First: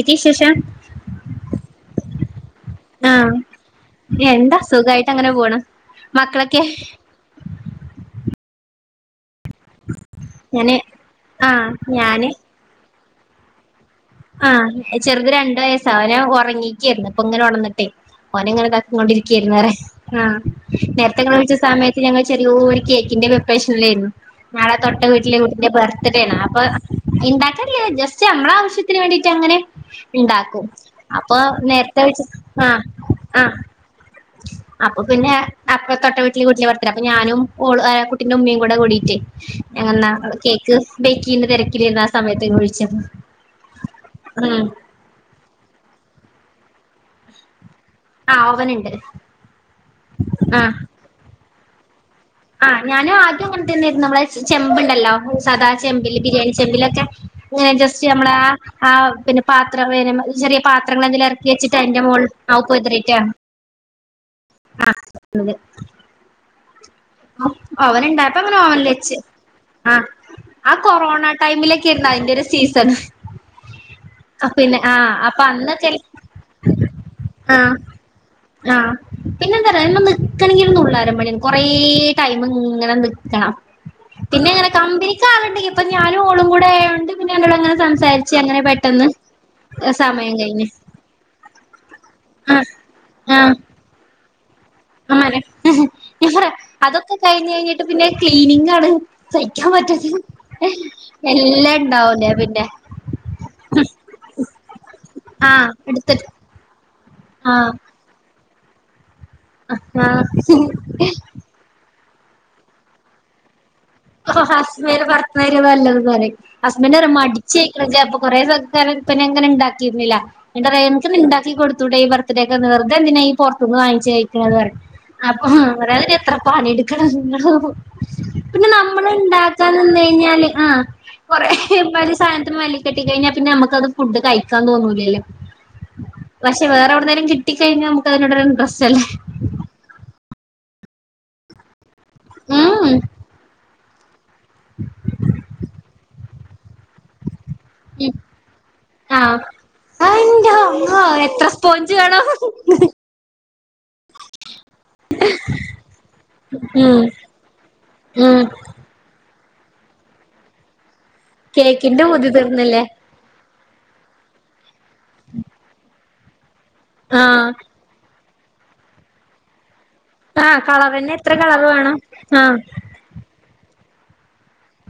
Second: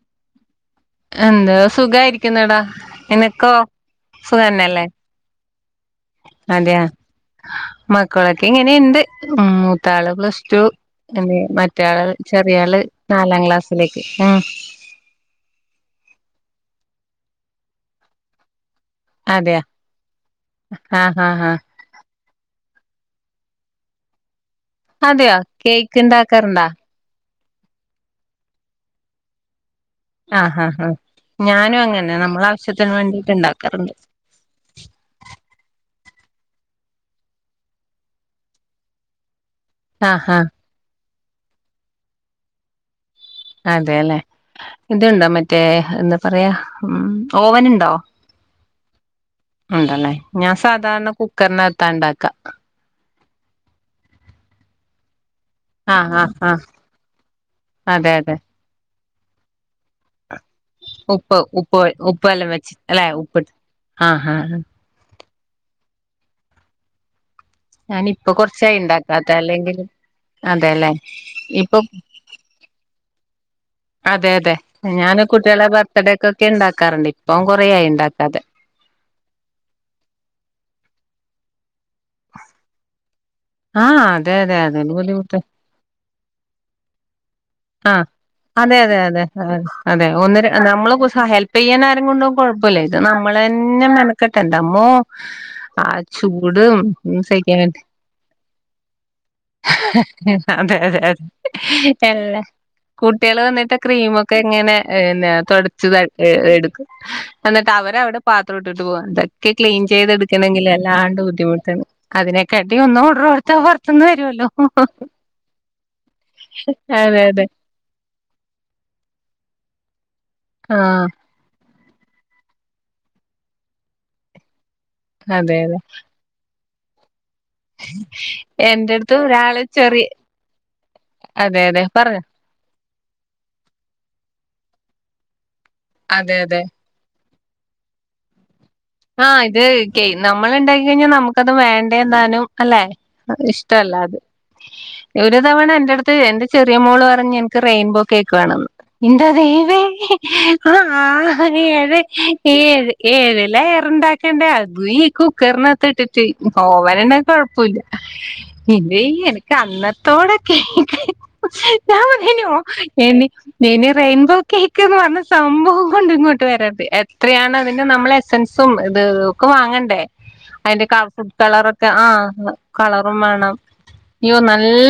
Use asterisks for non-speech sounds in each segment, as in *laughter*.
എന്തൊക്കെയാ വിശേഷം എന്താ സുഖായിരിക്കുന്നോടാ? ആഹ് എന്താ സുഖായിട്ട് അങ്ങനെ പോണ്. മക്കളൊക്കെ അതെയാ മക്കളൊക്കെ ഇങ്ങനെ ഇണ്ട്. ഉം മൂത്താള് പ്ലസ് ടു ഞാന് എന്തെ ആഹ് മറ്റയാള് ഞാന് ചെറിയള് നാലാം ക്ലാസ്. ആഹ് ചെറുത് രണ്ടു വയസ്സാ അവന് ഉറങ്ങിക്കായിരുന്നു, ഇപ്പൊ ഇങ്ങനെ ഉണർന്നിട്ട് ഓന് ഇങ്ങനെ. കൊണ്ടിരിക്കായിരുന്നു അതെയാ വരുന്നവരെ ആഹ് ആഹ് നേരത്തെ ഇങ്ങള് ആഹ് ആഹ് വിളിച്ച് സമയത്ത് ഞങ്ങളെ. ചെറിയോരു കേക്കിന്റെ പ്രിപ്പറേഷനിലായിരുന്നു നാളെ തൊട്ട അതെയോ വീട്ടിലെ കുട്ടിന്റെ കേക്ക് ബർത്ത്ഡേണ് അപ്പൊ ഇണ്ടാക്കാറുണ്ടാ ഇണ്ടാക്കാൻ അറിയാ ജസ്റ്റ് നമ്മളെ ആവശ്യ വേണ്ടീട്ട് അങ്ങനെ ആഹ് ഇണ്ടാക്കും ആഹ് ആഹ് അപ്പൊ ഞാനും നേരത്തെ അങ്ങനെ വചി നമ്മളെ ആ ആവശ്യത്തിന് വേണ്ടിട്ട് ആ ഇണ്ടാക്കാറുണ്ട് അപ്പൊ പിന്നെ അപ്പർ തൊട്ട വീട്ടില് കുട്ടീൻ്റെ ബർത്ഡേ അപ്പൊ ഞാനും ഓൾ കുട്ടിടെ ഉമ്മയും കൂടെ കൂടിട്ടെ ഞങ്ങ ന്നാ ആഹ് ആഹ് കേക്ക് ബേക്ക് ചെയുന്ന തിരക്കിലർന്നു ആ സമയത്ത് നിങ്ങ വിളിച്ചേ അതെല്ലേ ഇത്ണ്ടോ മറ്റേ എന്താ പറയാ ഉം ഓവൻ ഉണ്ടോ ആ ഓവന് ണ്ട് ഉണ്ടല്ലേ ഞാൻ സാധാരണ കുക്കറിനക ത്താണ്ടാക്ക ആ ഞാനും ആദ്യം അങ്ങനെ തന്നെരുന്നു അതായത് ചെമ്പ്ണ്ടല്ലോ സദാ ആഹ് ചെമ്പില് ആഹ് ബിരിയാണി ആഹ് ചെമ്പിലൊക്കെ ജസ്റ്റ് അതെ അതെ നമ്മള് ആ പിന്നെ പാത്രം ചെറിയ പാത്രങ്ങള് അതില് ഉപ്പ് ഇറക്കി വെച്ചിട്ട് ഉപ്പ് അതിന്റെ മോൾ ഉപ്പെല്ലാം വെച്ച് അല്ലെ എതിറിയിട്ടാ ഉപ്പിട്ട് ആഹ് അ *unintelligible* ഞാനിപ്പൊ ഓവന്ണ്ടായപ്പങ്ങനെ കൊറച്ചായി ഓവനിൽ വെച്ച് ഇണ്ടാക്കാത്തെ അല്ലെങ്കിൽ ആ ആഹ് അതെല്ലേ കൊറോണ ഇപ്പൊ ടൈമിലക്കെയിരുന്ന് അതിന്റെ ഒരു സീസൺ. അതെ അതെ പിന്നെ ആ ഞാൻ അപ്പൊ കുട്ടികളെ അന്ന് ചെല ബർത്ത്ഡേക്കൊക്കെ ഇണ്ടാക്കാറുണ്ട് ഇപ്പം കൊറയായി ഇണ്ടാക്കാതെ. ആഹ് പിന്നെന്താ അയമേ എനിക്കാണെങ്കിൽ ഒന്നും ഉള്ളാര മ കൊറേ ടൈമ് ഇങ്ങനെ നിക്കണം ആഹ് അതെ അതെ പിന്നെങ്ങനെ അതൊരു കമ്പനി ബുദ്ധിമുട്ട് ആൾടെങ്കിൽ പ്പോഞ്ഞ ഞാനും ഓളും കൂടെആയോണ്ട് ആഹ് അതെ അതെ അതെ അ അതെ സമയം ഒന്ന് കഴിഞ്ഞ് നമ്മൾ ഹെൽപ്പ് ചെയ്യാന *unintelligible* ആ കുഴപ്പമില്ല ഇത് ആ നമ്മെളെന്നെ മേനെക്കേടെ ഇറ്റമ്മോ അമ്മാനെ ആ ഞാൻ പറയാ ചൂട് അതൊക്കെ ഉ കഴിഞ്ഞ് സഹിക്കാൻ വേണ്ടി കഴിഞ്ഞിട്ട് പിന്നെ ക്ലീനിങ്ങാണ് സഹിക്കാൻ പറ്റാത്തത് അതെ അതെ എല്ലാം ഇണ്ടാവൂലേ അതെല്ല പിന്നെ കുട്ടികൾ വന്നിട്ട് ക്രീമൊക്കെ ഇങ്ങനെന്ന ആ തുടച്ച് എടുത്തിട്ട് ഏ എടുക്കും. ആ എന്നിട്ട് അവരെ അവിടെ പാത്രം ഇട്ടിട്ട് പോവാ ക്ലീൻ ചെയ്തെടുക്കണമെങ്കിൽ ആ അല്ലാണ്ട് ബുദ്ധിമുട്ടാണ് അതിനൊക്കെ അതിനെകാട്ടി ഒന്ന് ഒടറ് കെട്ത്താ പെറ് ഓ ഹസ്ബൻ ഭർത്തനാര്യ നല്ലതന്ന് പറ ഹസ്ബൻന്റെ പറയും അതെ അതെ മടിച്ചി അപ്പൊ കൊറെേ സൽക്കാരിന്ന് പിന്നെ ബങ്ങനെ ഉണ്ടാക്കിരുന്നില്ല ആ *unintelligible* ഉണ്ടാക്കി കൊടു കൂടെ ഈ ബർത്ത്ഡേക്ക് വെറുതെ എന്തിനാ ഈ പുറത്തുന്ന് വങ്ങു കഴിക്കണുന്നത് അപ്പ അതെ അതെ അങ്ങനെ എത്ര പണിടുക്കണം ഇങ്ങള് ഇഞ്ഞ് എന്റെ നമ്മള് അടുത്ത് ഒരാള് ഉണ്ടാക്കാൻ നിന് ചെറിയ കഴിഞ്ഞാൽ ആ കൊറ അതെ അതെ മറ്റേ പറഞ്ഞോ സാദനത്തിന്മേ *unintelligible* കഴിക്കാൻ തോന്നൂല്ലലോ അതെ അതെ പക്ഷേ വേറെഎവിടുന്നെങ്കിലും കിട്ടി കിട്ടി കഴിഞ്ഞ നമുക്ക് അതിനോടുള്ള ഇന്ട്രേസ്റ് ആഹ് ഇത് കേ നമ്മൾ ഉണ്ടാകി കഴിഞ്ഞാൽ നമുക്കത് വേണ്ടേയ്ന്താനും അല്ലെ? ഉം ഇഷ്ട്ടല്ല അത് ഒരു തവണ എന്റെ അടുത്ത് എന്റെ ചെറിയ മോൾ പറഞ്ഞ് എ റെയിൻബോ ഉം കേക്ക് വേണംന്ന് എന്താ ആഹ് ദൈവേ അയിന്റെ അള്ളാ എത്ര സ്പോഞ്ച് വേണം ഏഴ് ഏഴ് ലേ ണ്ടാക്കണ്ടേ അതും ഈ കുക്കറിനത്ത് ഇട്ടിട്ട് ഉം ഓവനന്നെ കൊഴപ്പില്ല ഉം പിന്നെ ഇ എനിക്ക് അന്നത്തോടൊക്കെ ഞാൻോ കേക്കിന്റെ പൂതി പറ തീർന്നില്ലേ ഇനി റെയിൻബോ കേക്ക് എന്ന് പറഞ്ഞ സംഭവം കൊണ്ട് ഇങ്ങോട്ട് വരരുത് ആഹ് എത്രയാണ് അതിന്റെ നമ്മ എസെൻസ് *unintelligible* ഇത് ഒക്കെ വാങ്ങണ്ടേ? ആഹ് അതിന്റെ കളറന്നെ എത്ര ഫുഡ് കളറ് കളറൊക്കെ വേണം ആഹ ആഹ് കളറും വേണം. അയ്യോ നല്ല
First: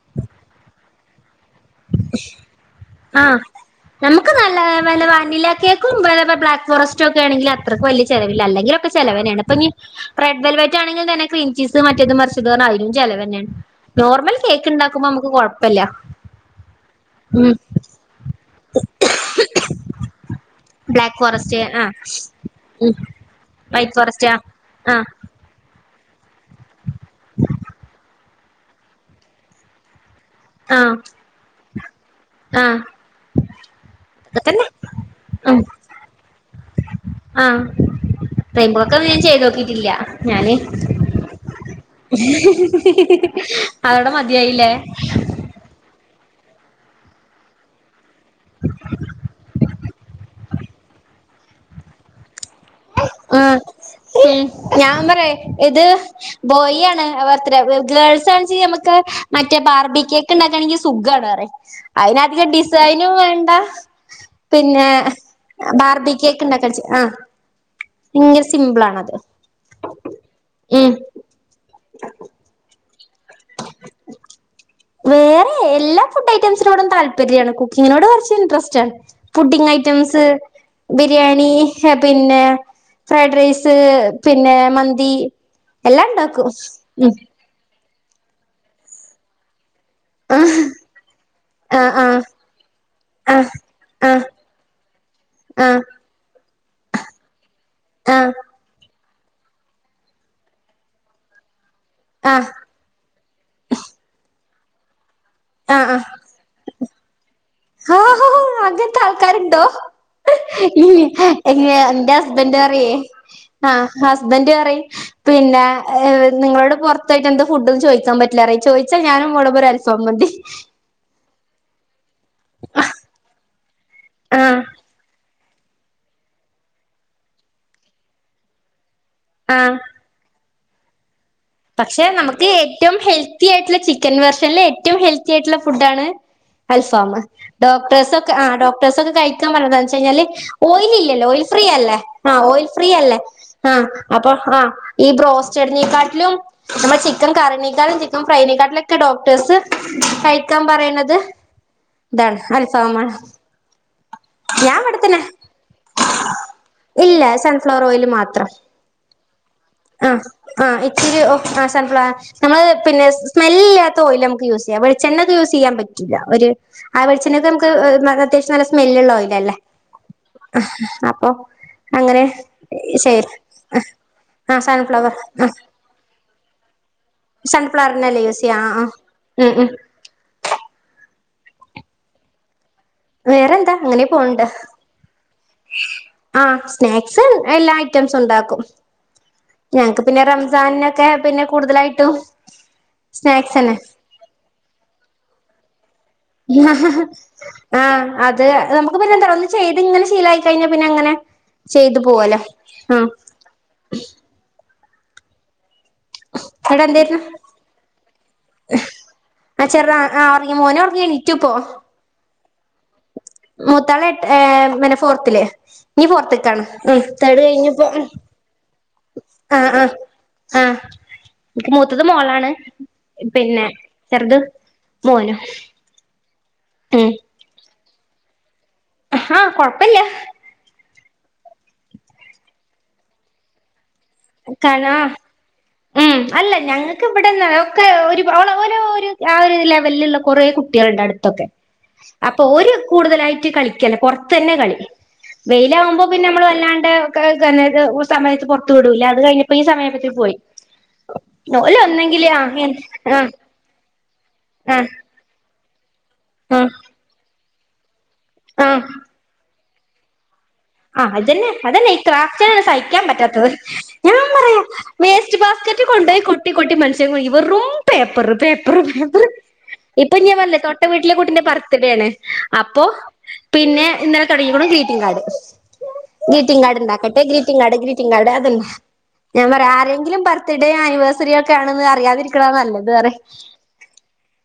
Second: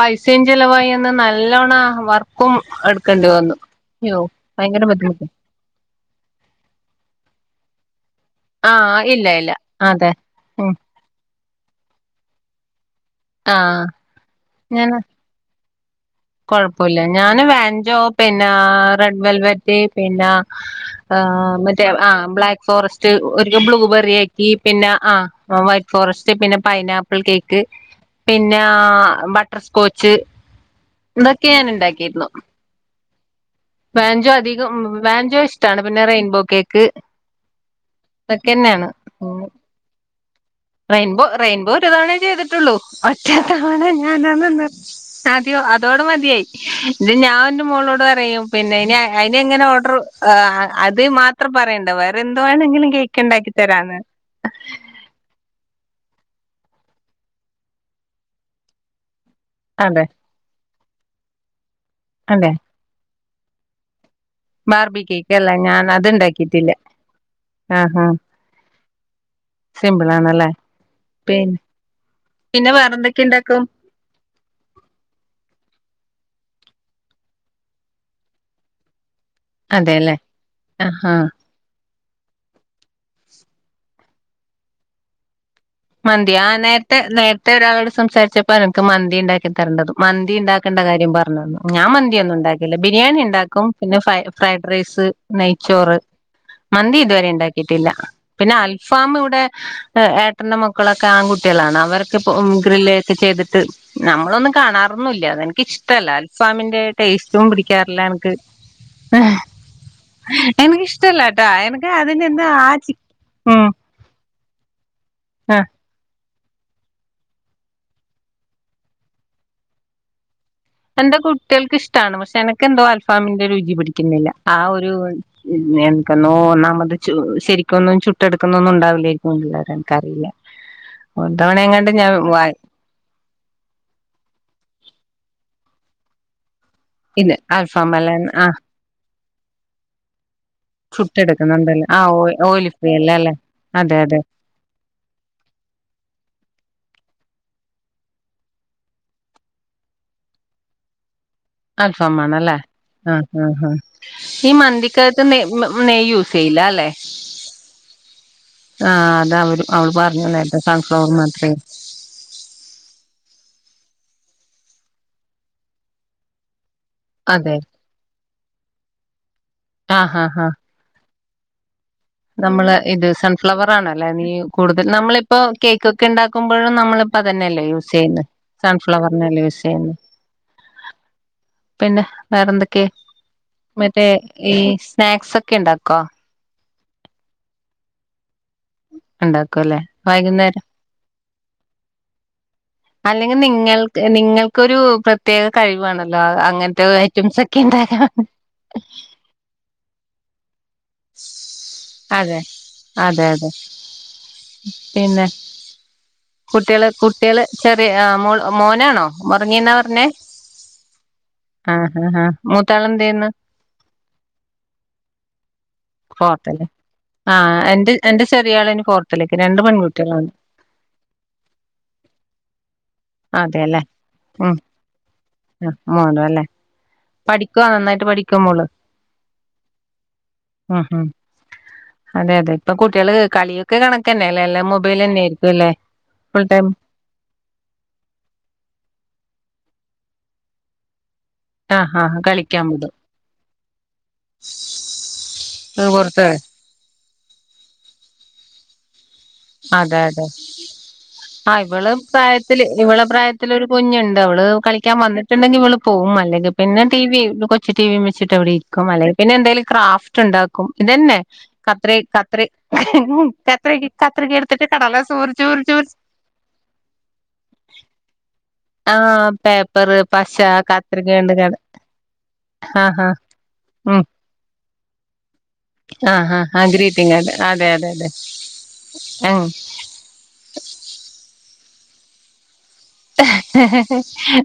പൈസയും ചലവായി ഒന്ന് നല്ല നല്ലോണം വർക്കും എടുക്കേണ്ടി ആഹ് വന്നു. അയ്യോ നമുക്ക് നല്ല ഭയങ്കര ന ബുദ്ധിമുട്ട് വാനിലക്കക്കും ബ്ലാക്ക് ഫോറസ്റ്റോ ഒക്കെ ആണെങ്കിൽ അത് അത്ര വലിയ ചിലവില്ല ആ അല്ലെങ്കിൽ ഒക്കെ ഇല്ല ചെവെനേയാണ് ഇല്ല ഇപ്പ ഇ അതെ റെട് ഉം വെലാവെട്ട് ആണെങ്കിൽ തന്നെ ക്രീം ചീസ് മറ്റേത് മറിച്ചത് പറഞ്ഞു അതിനും ചിലവ് തന്നെയാണ് ആ നോർമൽ കേക്ക് ഉണ്ടാക്കുമ്പോ നമുക്ക് കുഴപ്പമില്ല. കുഴപ്പോല്ല ഞാൻ വാഞ്ചോ പിന്നെ റെഡ് വെൽവറ്റ് പിന്നെ ബ്ലാക്ക് ആ് ഫോറസ്റ്റ് മറ്റേ ആഹ് ആ ബ്ലാക്ക് ഉം ഫോറസ്റ്റ് ഒരു വൈറ്റ് ബ്ലൂബെറി ഫോറസ്റ്റ് ആഹ് ആക്കി പിന്നെ ആഹ് ആ വറ്റ് ഫോറസ്റ്റ് പിന്നെ പൈനാപ്പിൾ കേക്ക് പിന്നെ ബട്ടർസ്കോച്ച് ആ ഇതൊക്കെ ഞാൻ ഉണ്ടാക്കിയിരുന്നു. വാഞ്ചോ അതൊക്കെ തന്നെ അധികം വാഞ്ചോ ഉം ഇഷ്ടാണ് പിന്നെ റെയിൻബോ കേക്ക്. ആഹ് റെയിൻബോ അതൊക്കെന്നെയാണ്. ഒക്കെ ഒന്നും ഞാൻ ചെയ്ത് നോക്കിട്ടില്ല ഞാന് റെയിൻബോ റെയിൻബോ ഒ തവണ ചെയ്തിട്ടുള്ളൂ ഒറ്റത്തവണ അതോടെ മതിയായില്ലേ ഞോ അതോ മതിയായി ഇ ഞാൻ ന്റെ മോളോട് പറയും പിന്നെ അ എങ്ങനെ ഓഡർ ആ അത് മാത്രം പറയണ്ട വേറെ ന്ത്‌ അത് വേണെങ്കിലും കേക്കണ്ടാക്കി ആഹ് തരാന്ന്. ഞാൻ പറയാ ഇത് ബോയ് ആണ് അവത്ര ഗേൾസ് ആനെച്ചെങ്കിൽ നമക്ക് മറ്റേ അതെ ബാർബികേക്ക് ഉണ്ടാക്കണെങ്കിൽ സുഗണ് അറേ അതെ അതിനധികം ഡിസൈനും വേണ്ട ന്താ പിന്നെ ബാർബി കേക്ക് അല്ല ഞാൻ ബാർബിക്ക് അത്ണ്ടാക്കിട്ടില്ല ഉണ്ടക്കണ്ണി വെച്ച് ആ ആഹാ ഭയങ്കര സിമ്പിൾ ആണത് സിമ്പിൾ ആണല്ലേ ഉം പിന്നെ പിന്നെ വേറെന്തൊക്കെ ഉണ്ടാക്കും വേറെ എല്ലാം ഫുഡ് ഐറ്റംസിനോടും താല്പര്യണ് കുക്കിങ്ങിനോട് കുറച്ച് ഇൻട്രസ്റ്റ്ണ് ഫുഡിംഗ് അതെല്ലേ ഐറ്റംസ് ആഹാ ബിരിയാണി പിന്നെ ഫ്രൈഡ് റൈസ് പിന്നെ മന്തി എല്ലാം മന്തി ആ ഉണ്ടാക്കും നേരത്തെ ഉം നേരത്തെ ഒരാളോട് സംസാരിച്ചപ്പോ നനിക്ക് മന്തി ഉണ്ടാക്കി തരേണ്ടതും മന്തി ആഹ് ഉണ്ടാക്കേണ്ട കാര്യം പറഞ്ഞന്നു ഞാൻ ആഹ് മന്തിയൊന്നും ഉണ്ടാക്കില്ല ബിരിയാണി ആഹ് ഉണ്ടാക്കും പിന്നെ ഫ ആഹ് ഫ്രൈഡ് റൈസ് ആഹ് ആഹ് നെയ്ച്ചോറ് മന്തി ഇതുവരെ ഉണ്ടാക്കിയിട്ടില്ല ആഹ് പിന്നെ അൽഫാം ഇവിടെ ഏട്ടന്റെ മക്കളൊക്കെ ആൺകുട്ടികളാണ് അവർക്ക് ആഹ് ഗ്രില്ല ഒക്കെ ചെയ്തിട്ട് നമ്മളൊന്ന കാണാറ ഒ അ എനിക്ക ഇഷ്ടല്ല അൽഫാമിന്റെ ടേസ്റ്റും ആ പിടിക്കാറില്ല എനിക്ക് അങ്ങത്തെ ആൾക്കാരുണ്ടോ എനിക്കിഷ്ടല്ല കേട്ടോ എനിക്ക് എന്റെ അതിനെന്താ ഹസ്ബൻഡ് ആ പറയേ ചി ഉം ആ അസ്ബന്റ പറയും ആ പിന്നെ നിങ്ങളോട് പുറത്തായിട്ട് എന്ത ഫുഡ്ന്ന് ചദാ പറ്റില്ലാറേ ചോദിച്ചാ ഞാനുംമ്മടെ പോെ അൽഫവ മതി എന്റെ കുട്ടികൾക്ക് ഇഷ്ടമാണ് പക്ഷെ എനക്ക് എന്തോ അൽഫാമിന്റെ രുചി പിട് ക്കുന്നില്ല ആ ആഹ് ഒരു ഒന്നാമത് ശെരിക്കൊന്നും ചുറ്റെടുക്കുന്നൊന്നും ഇല്ലാ ഉണ്ടാവില്ലരിക്കള്ളര ആഹ് എനക്ക്റിയില്ല പക്ഷെ നമുക്ക് ഏറ്റവും ഹെൽത്തി ആയിട്ടുള്ള ചിക്കൻ വെർഷനൽ ഏറ്റവും ഹെൽത്തി ആയിട്ടുള്ള ഫുഡണ് അൽഫാം ഇത് അൽഫാമല്ല ഡോക്ടേഴ്സ് ഒക്കെ ആ ഡോക്ടേഴ്സ് ഒക്കെ കഴിക്കാൻ പറഞ്ഞതാന്ന് വെച്ച കഴിഞ്ഞാൽ ഓയിൽ ഇല്ലല്ലേ ഓയിൽ ഫ്രീ ചുട്ടെടുക്കുന്നുണ്ടല്ലോ അല്ലേ ഓ ആ ഓയിൽ ഫ്രീ അല്ല ഫ്രീയല്ലേ അല്ലേ ആ അതെ അതെ അപ്പ ആ ഈ ബ്രോസ് കറിനെക്കാട്ടിലും നമ്മൾ ചിക്കൻ കറിനേക്കാട്ടിലും ചിക്കൻ ഫ്രൈനെക്കാട്ടിലുമൊക്കെ ഡോക്ടേഴ്സ് കഴിക്കാൻ പറയണുന്നത് ഇതാണ് അൽഫാമാണല്ലേ ആഹ് ആഹ് ആഹ് ഈ ഞാൻ അവിടെത്തന്നെ... മന്തിക്കകത്ത് നെ നെയ്യ് യൂസ് ചെയ്യില്ല അല്ലേ ഇല്ല സൺഫ്ലവർ ഓയില് മാത്രം ആഹ് അത് അവര് അവള് ആഹ്.. പറഞ്ഞു നേരത്തെ ആഹ്.. സൺഫ്ലവർ ഇച്ചിരി മാത്രേ നമ്മള് പിന്നെ സ്മെല് ഇല്ലാത്ത ഓയിൽ നമുക്ക് യൂസ് ചെയ്യാം.. വെളിച്ചെണ്ണക്ക യൂസ് ചെയ്യാൻ പറ്റൂല്ല ഒരു ആ അതെ വെളിച്ചെണ്ണോക്കെ നമക്ക് അത്യാവ്യം നല്ല സ്മെല്ലുള്ള ഓയിൽ അല്ലേ ആഹ് ആഹ് ആഹ് ഓഹ് നമ്മള് ഇത് സൺഫ്ലവർ ആണല്ലേ നീ ആഹ് കൂടുതൽ സൺഫ്ലവർ നമ്മളിപ്പോ ആഹ് കേക്കൊക്കെ ഉണ്ടാക്കുമ്പോഴും നമ്മളിപ്പ അതന്നെല്ലേ യൂസ് സൺഫ്ലവറിനല്ലേ ചെയ്യുന്ന് യൂസ് ചെയ്യാ ആഹ് ആഹ് സൺഫ്ലവറന്നല്ലേ ഉം യൂസ് ഉം ചെയ്യുന്ന് പിന്നെ വേറെന്തൊക്ക വേറെന്താ മറ്റേ അങ്ങനെ പോണ്ട് ഈ സ്നാക്സ് ഒക്കെ ഉണ്ടാക്കോ ആഹ് സ്നാക്സ് എല്ലാ ഐറ്റംസ് ഉണ്ടാക്കും ഉണ്ടാക്കും അല്ലേ ഞങ്ങക്ക് പിന്നെ വൈകുന്നേരം റംസാനൊക്കെ പിന്നെ കൂടുതലായിട്ടും അല്ലെങ്കിൽ സ്നാക്സന്നെ നിങ്ങൾക്ക് നിങ്ങൾക്കൊരു പ്രത്യേക കഴിവാണ് ആ അത് നമുക്ക് പിന്നെ എന്താ ഒന്ന് ചെയ്തിങ്ങനെ ശീല കഴിഞ്ഞ പിന്നെ അങ്ങനെ ചെയ്തു പോവല്ലോ അതെ ആ അതെ അതെ പിന്നെ ന്നട്ട് കുട്ടികള് എന്തേര്ന്നു കുട്ടികള് ചെറിയ മോനാണോ.. ആ ഉറങ്ങീന്നാ ചെറുതാ പറഞ്ഞെ ആ ഒറങ്ങി മോന് ഒറങ്ങി എണീറ്റുപ്പോ ആഹ ആഹ് ആഹ മ മൂത്താള എട്ട്.. മ്.. ഫോർത്തില് ഇനി ഫോർത്ത്ക്കാണ് ഫോർത്തല്ലേ.. ഉം ആ തേർഡ് കഴിഞ്ഞിപ്പോ എന്റെ എന്റെ ചെറിയാളിനി ഫോർതിലേക്ക്.. രണ്ട് പെൺകുട്ടികളാണ്.. *inaudible* എനിക്ക് മൂത്തത് മോളാണ് പിന്നെ ചെറുത് മോനും ആ മോനാല്ലേ. പഠിക്വ... നന്നായിട്ട് പഠിക്കുവ മോള് ആഹ് കൊഴപ്പില്ല ഉം അതെ അതെ ഇപ്പൊ കുട്ടികള് കളിയൊക്കെ കണക്കന്നെ അല്ലേ.. എല്ലാം മൊബൈൽ തന്നെയായിരിക്കുംല്ല ഉ അല്ല ഞങ്ങൾക്ക് ഇവിടന്ന ഒക്കെ ഓരോ ആ വല്ള്ള, കൊറേ, കുട്ടികളണ്ട്, അടു ക്കെ, ആഹ് ആഹ് അപ്പൊ, കളിക്കാൻ ഒരു, വിടും കൂടുതലായിട്ട്, കളിക്കല.. പുറത്തന്നെ, കളി, ഏ, വെയിലകുമ്പോ, പിന്നെ, പുറത്ത് നമ്മൾ, വല്ലാണ്ട്, സമയത്ത്, പുറത്തു, വിടൂല അത്, കഴിഞ്ഞപ്പോ ഈ സമയതിപ്പോ പോയി. ആ്, ഓല് ഇവള് ഒന്നെങ്കില് ആ പ്രായത്തില്, ഇവളെ, ആ പ്രായത്തിലൊരു, കുഞ്ഞുണ്ട്, അവള്, ആ കളിക്കാൻ, വന്നിട്ടുണ്ടെങ്കി, ഇവള് പോവും.. അല്ലെങ്കി ആ പിന്നെ ടി വി, കൊച്ചു ടി വി വെച്ചിട്ടവിടെ ആ ഇരിക്കും.. അല്ലെങ്കി പിന്നെന്തേലും ക്രാഫ്റ്റ് ഉണ്ട ആ ഇതന്നെ അതന്നെ അതന്നെ കത്ര ഈ ക ക്രാഫ്റ്റിനാണ് സഹിക്കാൻ പറ്റാത്തത് കത്ര ഞാൻ പറയും വേസ്റ്റ് ബാസ്കറ്റ് കൊണ്ടോയി കൊട്ടി കൊട്ടി മനുഷ്യന് വെറും പേപ്പർ പർ പർ ആഹ് പേപ്പറ് ഇപ്പൊ പശ ഞാൻ പറഞ്ഞില്ലേ.. തൊട്ട് വീട്ടിലെ കത്രികണ്ട് കുട്ടിന്റ കട ബർത്ത്ഡേ ആണ്. അപ്പോ ആഹ് ആഹ് പിന്നെ ഉം ഇന്നലെ തൊടങ്ങിക്കുണ്. ഗ്രീറ്റിംഗ് കാർഡ്.. ആഹ് ആഹ് ഗ്രീറ്റിംഗ് ആഹ് കർഡണ്ടാക്കട്ടെ.. കാർഡ് ഗ്രീറ്റിംഗ് അതെ കർഡ്, അതെ അതെ ഗ്രീറ്റിംഗ് കർഡ്, അതന്നെ.. ഉം ഞാൻ പറയാ ആരെങ്കിലും, ബർത്ത്ഡേ ആനിവേഴ്സറി ഒക്കെ ആണെന്ന് അറിയാതിരിക്കണതാ നല്ലത് പറയും ഇഹ്ഹ്, ഹഹ്,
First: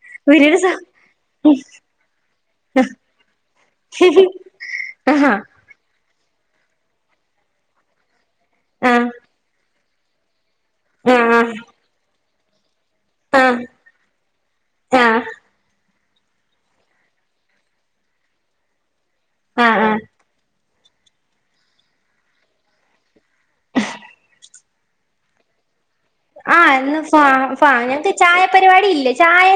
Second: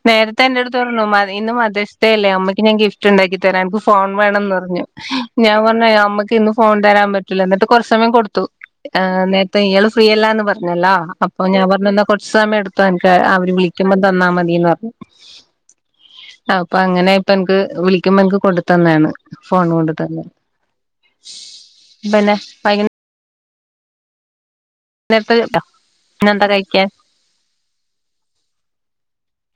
നേരത്തെ ഇവരൊരു സ എന്റെോട്ത് പറഞ്ഞു.. ഇന്ന് മതേർസ്ഡേ അല്ലേ. ഉമ്മയ്ക്ക് ഞാൻ ഗിഫ്റ്റ് ഉണ്ടാക്കി തര.., നിക്ക് ഫോൺ വേണംന്ന് പറഞ്ഞു.. ആഹാ ഞാൻ പറഞ്ഞു ഇമ്മക്ക് ഇന്ന് ഫോൺ തരാൻ പറ്റില്ലന്ന്.. എന്നിട്ട് കുറച് സമയം കൊടുത്ത് ത്തു.. ആ എ, നേരത്തെ, ഇയാള് ഫ്രീ അല്ലാന്ന് പറഞ്ഞല്ല.. ആ അപ്പൊ, ഞാൻപറഞ്ഞു ന്ന കൊറച്ച് സമയം എട് ആ അവര് വിളിക്കുമ്പം തന്നാ മതിന്ന് പറഞ്ഞു ആ ആ, അപ്പൊ, അങ്ങനെ, ഇപ്പ എനിക്ക്, വിളിക്കുമ്പ എനിക്ക്, കൊണ്ടുതന്നണ് ആ ഫോണ് ആ കൊണ്ട് തന്നെ പിന്നെ നേത ആഹന്ന് ഫാ, ഫാ, ഞങ്ങക്ക് ചായ പരിപാടി ഇല്ല.. ചായ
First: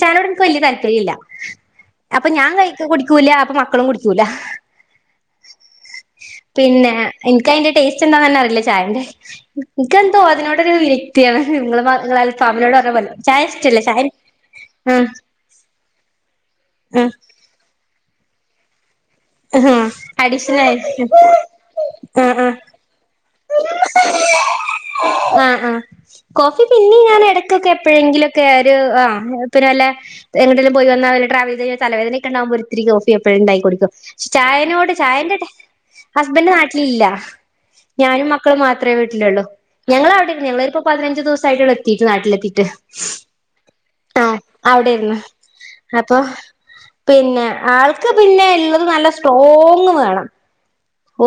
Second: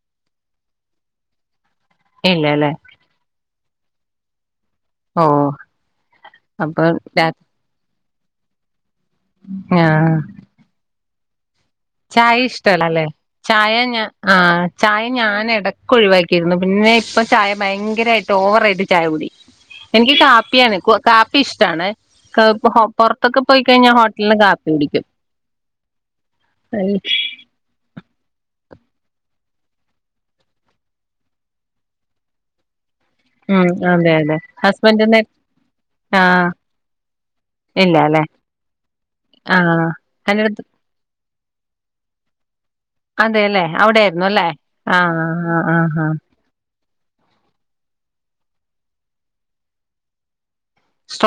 ചായനോട് നിക്ക് വലിയ താല്പര്യംല്ല അപ്പൊ ഞാൻ ഇല്ലല്ലേ കഴി കുടിക്കൂല, അപ്പൊ മക്ക മക്കളും, കുടിക്കൂല ഓ, അപ്പൊ പിന്നെ, രാത്രി എനിക്ക്, അയിന്റെ, ടേസ്റ്റ്, എന്താന്ന്ന്ന, അറിയില്ല, ചായന്റെ, ആഹ് എനക്കെന്തോ, അതിനോടൊരു നിങ്ങള് നിങ്ങള് ചായ, അൽഫാമിനോട് പറഞ്ഞ ഇഷ്ടല്ലല്ലേ? പോലെ ചായ, ഇഷ്ടല്ല ഞ, ആ, ആ ചായ, ഞാനെടക്ക്, ഒഴിവാക്കിയിരുന്നു. പിന്നെ, ആ ഇപ്പ, ചായ, ഭയങ്കരയിട്ട് ട്ടോവറായിട്ട്, ചായകുടി, എനിക്ക്, അഡീഷണൽ കാപ്പിയാണ്, ആയിട്ട് കാപ്പി, ഇഷ്ടണ്. ആഹ് ആഹ് പ്പൊ കൊ ആഹ് ആ, കോഫി, അല്ല, പിന്നെ, ഞാൻ, എടക്കൊക്കെ, എപ്പോഴേ ങ്കിലൊക്കെ, ഒരു, ആ പിന്നെല്ല, എങ്കും, പോയി വന്ന, ട്രാവൽ, ചെയ്ത്, കഴഞ്ഞ തലേദനൊക്കെണ്ടാവക്പോത്തിരിക്കോ എപ്പോഴണ്ടായി, ഉം കൊടിക്കും. അതെ പക്ഷെ, അതെ ചായനോട്, ഹസ്ബൻഡ്ന് ചായന്റെ, ഹസ്ബൻ്, ആഹ് നാട്ടിലില്ല. ഇല്ല അല്ലെ ഞാനും, മക്കളും, മാ ത്രേ, വീട്ടിലോള്ളു. ആഹ് ഞങ്ങളവിടെ, എന്റെടുത്ത് ഞങ്ങളപ്പപ്പോ, പതിനഞ്ച്, ദിവസായിട്ടൊള്ളു എത്തിട്ട്, നാട്ടിലെത്തിട്ട്. അതെല്ലെ, അവിടെയിരുന്നുല്ലെ, അവിടെരുന്നു ആഹ് ആ, ആഹ്, ആഹ്, ആഹ് അപ്പൊ പിന്നെ, ആൾക്ക്, പിന്നെ, ള്ളത് നല്ല, സ്ട്രോങ്ങ്, വേണം.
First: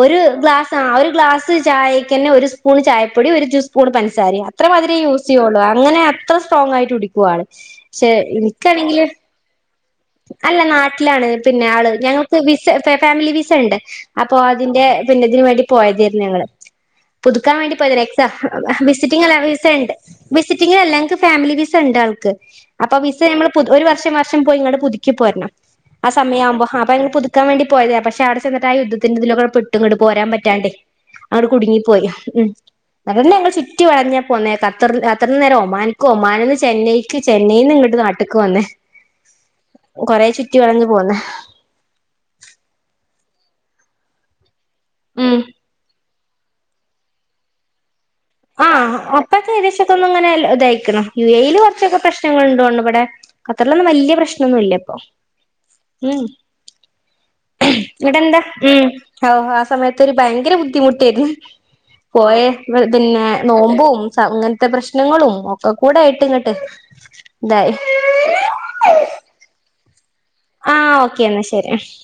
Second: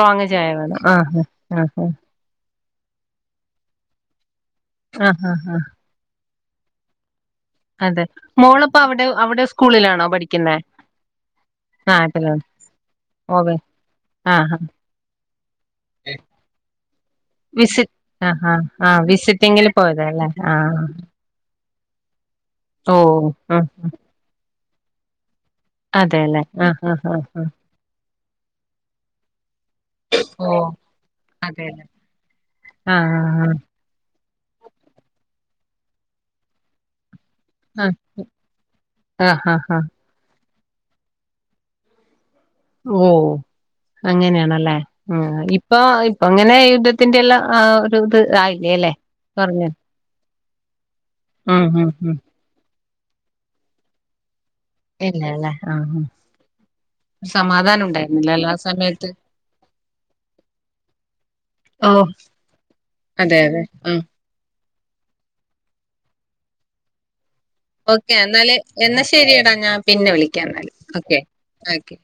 ഒരു, ചായ ഗ്ലാസ്, വേണം ആ, ഒരു, ആഹ് ഗ്ലാസ്, ആഹ് ചായക്ക്ന്നെ, ഒരു സ്പൂൺ, ചായപ്പൊടി, ഒരു ജ്യൂസ്പൂൺ, പഞ്ചസാരേം അത്രേം മധുരെ ആഹ് യൂസ് ആഹ് ആഹ് ചെയ്യുള്ളു. അങ്ങനെ, അത്ര സ്ട്രോങായിട്ട്, കുടിക്കും ആള്. അതെ പക്ഷെ, മോളപ്പോ അവിടെ എനിക്കണങ്കില് അവിടെ സ്കൂളിലാണോ പഠിക്കുന്നേ അല്ല, നാട്ടിലാണ്, പിന്ന, ആള്. ഞങ്ങൾക്ക്, നാട്ടിലാണ് വിസ, ഫാമിലി, ഓവെ വിസണ്ട്. അപ്പൊ അ ആഹ് അതിന്റെ, പിന്നെ, തിന്, വേണ്ടി, പോയതായിരുന്നു, ഞങ്ങള്. പുതുക്കാൻ, വേണ്ടി, വിസി പോയത എക്സ ആഹ് ആഹ് ആഹ് വിസിറ്റിങ്ങല്ല വിസിറ്റിങ്ങില് വിസണ്ട്, പോയതല്ലേ വിസിറ്റിങ്ങല്ല, ആഹ് ല്ലങ്ങക്ക്, ഫാമിലി വിസണ്ടാൾക്ക്. അപ്പൊ, ഓ വിസ ഞമ്മള് ഉം ഒരു, വർഷം വർഷം, പോയി, ഇങ്ങട്, പുതുക്കിപ്പോരണം. ആ, അതെല്ലേ സമയവുമ്പോ, അപ്പ ആഹ് ആഹ് അങ്ങ, ആഹ് പുതുക്കാൻ ആഹ് വേണ്ടി പോയത പക്ഷെ, അടെ ചെന്നിട്ട് ആ യുദ്ത്തിന്റെതിലൊക്കെ പെ ഒട്ടും, ഇങ്ങട് പോരാൻ, ഓ പറ്റാണ്ടേ. അങ്ങട്ട് അതെല്ലേ കുടുങ്ങിപ്പോയി, ഉം അതന്നെ, ആഹ് ഞങ്ങള്, ചുറ്റി വളഞ്ഞ പോന്നേത്ത, ഖത്ത, ഖർത്തന്ന് നേരെ, ഒമാന്ക്കും, ഒമാനന്ന്, ചെന്നൈ എനിക്ക്, ചെന്നൈയിന്ന്, ആഹ് ങ്ങട്ട്, നാട്ടക്ക്, വന്നേ ആഹ് ആഹ് ആഹ് ആഹ് കൊറെ, ചുറ്റി, വളഞ്ഞു, പോന്ന ഓ, അങ്ങനെയണല്ലേ, ആ, ഉം ഇപ്പൊ അങ്ങനെ, യുദ്ധത്തിന്റെ, എല്ലാ ആ ഇത് ആയില്ലേ അല്ലേ ആഹ്, അപ്പൊ, കൊറഞ്ഞു ഏദേശത്തന്നും, എങ്ങനെയെ ഇതയക്കണം, യു എയിൽ ഉം ഉം കുറച്ചൊക്കെ, ഉം പ്രശ്നങ്ങൾ, ണ്ടൊ ഉണ്ടവിടെ. ഖത്തറിലൊന്നും, വല്യ പ്രശ് *unintelligible* ഇല്ലപ്പൊ ഇല്ലല്ലേ ആഹ് ഉ സമാധാനം ഉണ്ടായിരുന്നില്ല ഇടെണ്ടാ അല്ല ആ സമയത്ത് *inaudible* ആ സമയത്തൊരു ഭയങ്കര ബുദ്ധിമുട്ടായിര് ന്ന്. ഓ പോയെ *unintelligible* ന്നെ അതെ അതെ ആ നോമ്പും സ ഇങ്ങനത്തെ പ്രശ്നങ്ങളും ഒക്കെ കൂടെ ആയിട്ട് ഇങ്ങട്ട്. ഇതായി ഓക്കേ ന്നാല് എന്നാ ശരിയെടാ ഞാൻ പിന്നെ വിളിക്കാം. എന്നാല് ആഹ് ഓക്കേ ഓക്കെ എന്നാ ശരി ഓക്കേ.